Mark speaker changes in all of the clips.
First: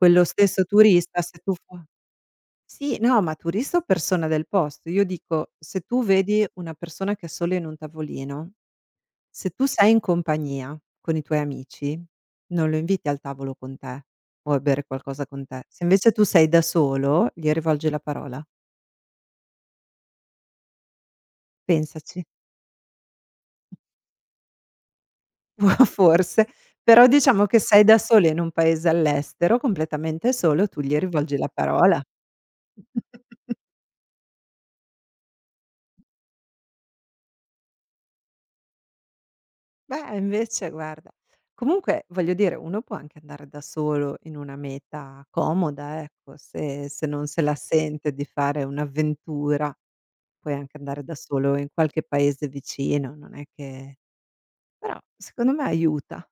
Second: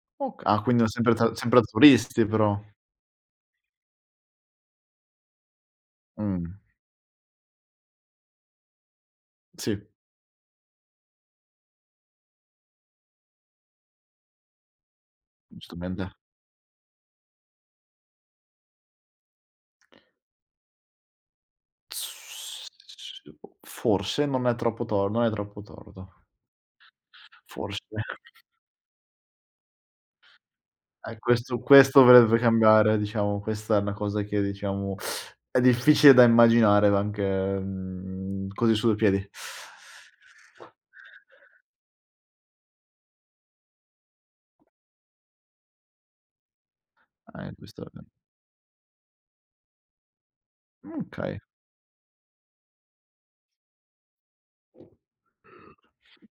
Speaker 1: Quello
Speaker 2: Oka ah,
Speaker 1: stesso
Speaker 2: quindi ho sempre
Speaker 1: turista
Speaker 2: ta
Speaker 1: se tu
Speaker 2: sempre
Speaker 1: fo
Speaker 2: turisti però.
Speaker 1: sì, no, ma turista o persona del posto. Io dico, se tu vedi
Speaker 2: Mh.
Speaker 1: una persona che è solo in un tavolino, se tu
Speaker 2: Sì.
Speaker 1: sei in compagnia con i tuoi amici, non lo inviti al tavolo con te o a bere qualcosa con te. Se invece
Speaker 2: Giustamente.
Speaker 1: tu sei da solo, gli rivolgi la parola. Pensaci.
Speaker 2: S [unintelligible] forse, non è troppo tor non è troppo torto.
Speaker 1: Forse. Però diciamo che
Speaker 2: Forse.
Speaker 1: sei da sola in un paese all'estero, completamente solo, tu gli
Speaker 2: E
Speaker 1: rivolgi la
Speaker 2: questo questo
Speaker 1: parola.
Speaker 2: dovrebbe cambiare, diciamo. Questa è una cosa che diciamo, è difficile da immaginare anche, mhmm, così sui piedi.
Speaker 1: Beh, invece guarda. Comunque, voglio dire, uno può anche andare da solo in una meta comoda, ecco; se se non se
Speaker 2: Ah, eh,
Speaker 1: la
Speaker 2: questo è
Speaker 1: sente di fare un'avventura puoi anche andare
Speaker 2: Mh,
Speaker 1: da
Speaker 2: okay.
Speaker 1: solo in qualche paese vicino, non è che però, secondo me aiuta.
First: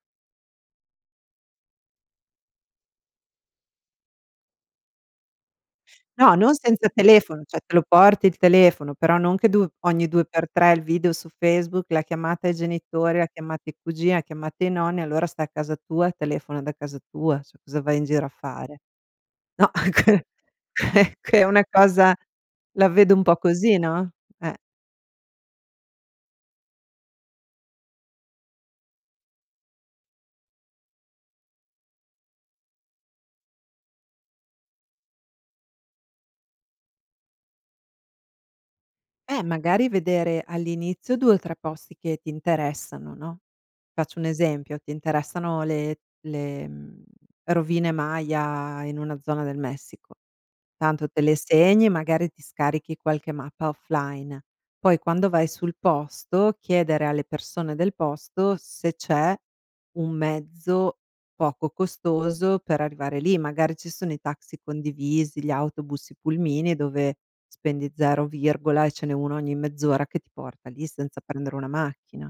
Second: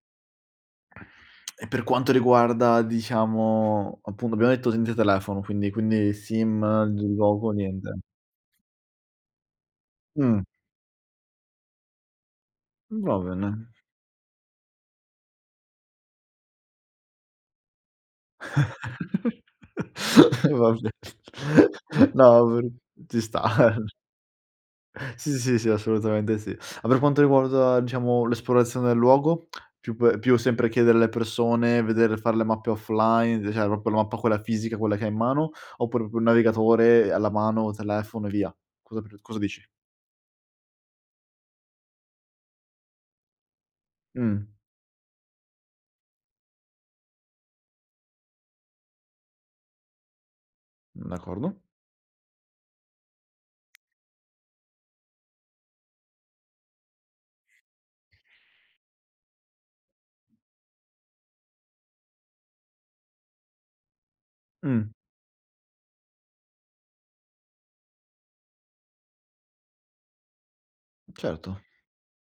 Speaker 2: E per quanto riguarda diciamo appunto abbiamo detto senza telefono, quindi quindi
Speaker 1: No, non
Speaker 2: sim,
Speaker 1: senza
Speaker 2: il il
Speaker 1: telefono,
Speaker 2: gioco,
Speaker 1: cioè te lo
Speaker 2: niente.
Speaker 1: porti il telefono, però non che du ogni due
Speaker 2: Mh.
Speaker 1: per tre il video su Facebook, la chiamata ai
Speaker 2: Va
Speaker 1: genitori, la chiamata
Speaker 2: bene.
Speaker 1: ai cugini, la chiamata ai nonni, allora sta a casa tua, telefona da casa tua, scusa, vai in giro a fare. No, è che
Speaker 2: Va be
Speaker 1: eh, che è una cosa
Speaker 2: no va b
Speaker 1: la vedo
Speaker 2: ci
Speaker 1: un po'
Speaker 2: sta.
Speaker 1: così, no. Eh.
Speaker 2: Sì, sì, sì, sì, assolutamente sì. Ma per quanto riguarda, diciamo l'esplorazione del luogo, più pe più sempre chiedere alle persone, vedere far le mappe offline, d cioè proprio la mappa quella fisica quella che hai in mano, oppure proprio il navigatore, ehm, alla mano, telefono e via. Cosa pr cosa
Speaker 1: Eh,
Speaker 2: dici?
Speaker 1: magari vedere all'inizio 2 o 3 posti che ti interessano, no. Faccio un
Speaker 2: Mh.
Speaker 1: esempio: ti interessano le le mhmm, rovine Maya in una zona del Messico.
Speaker 2: Mh,
Speaker 1: Tanto te le
Speaker 2: d'accordo.
Speaker 1: segni e magari ti scarichi qualche mappa offline. Poi quando vai sul posto, chiedere alle persone del posto se c'è un mezzo poco costoso per arrivare lì. Magari ci sono i taxi
Speaker 2: Mh.
Speaker 1: condivisi, gli autobus, i pulmini dove spendi 0 virgola, e ce n'è uno ogni mezz'ora che ti porta lì
Speaker 2: Mh,
Speaker 1: senza prendere
Speaker 2: certo.
Speaker 1: una macchina.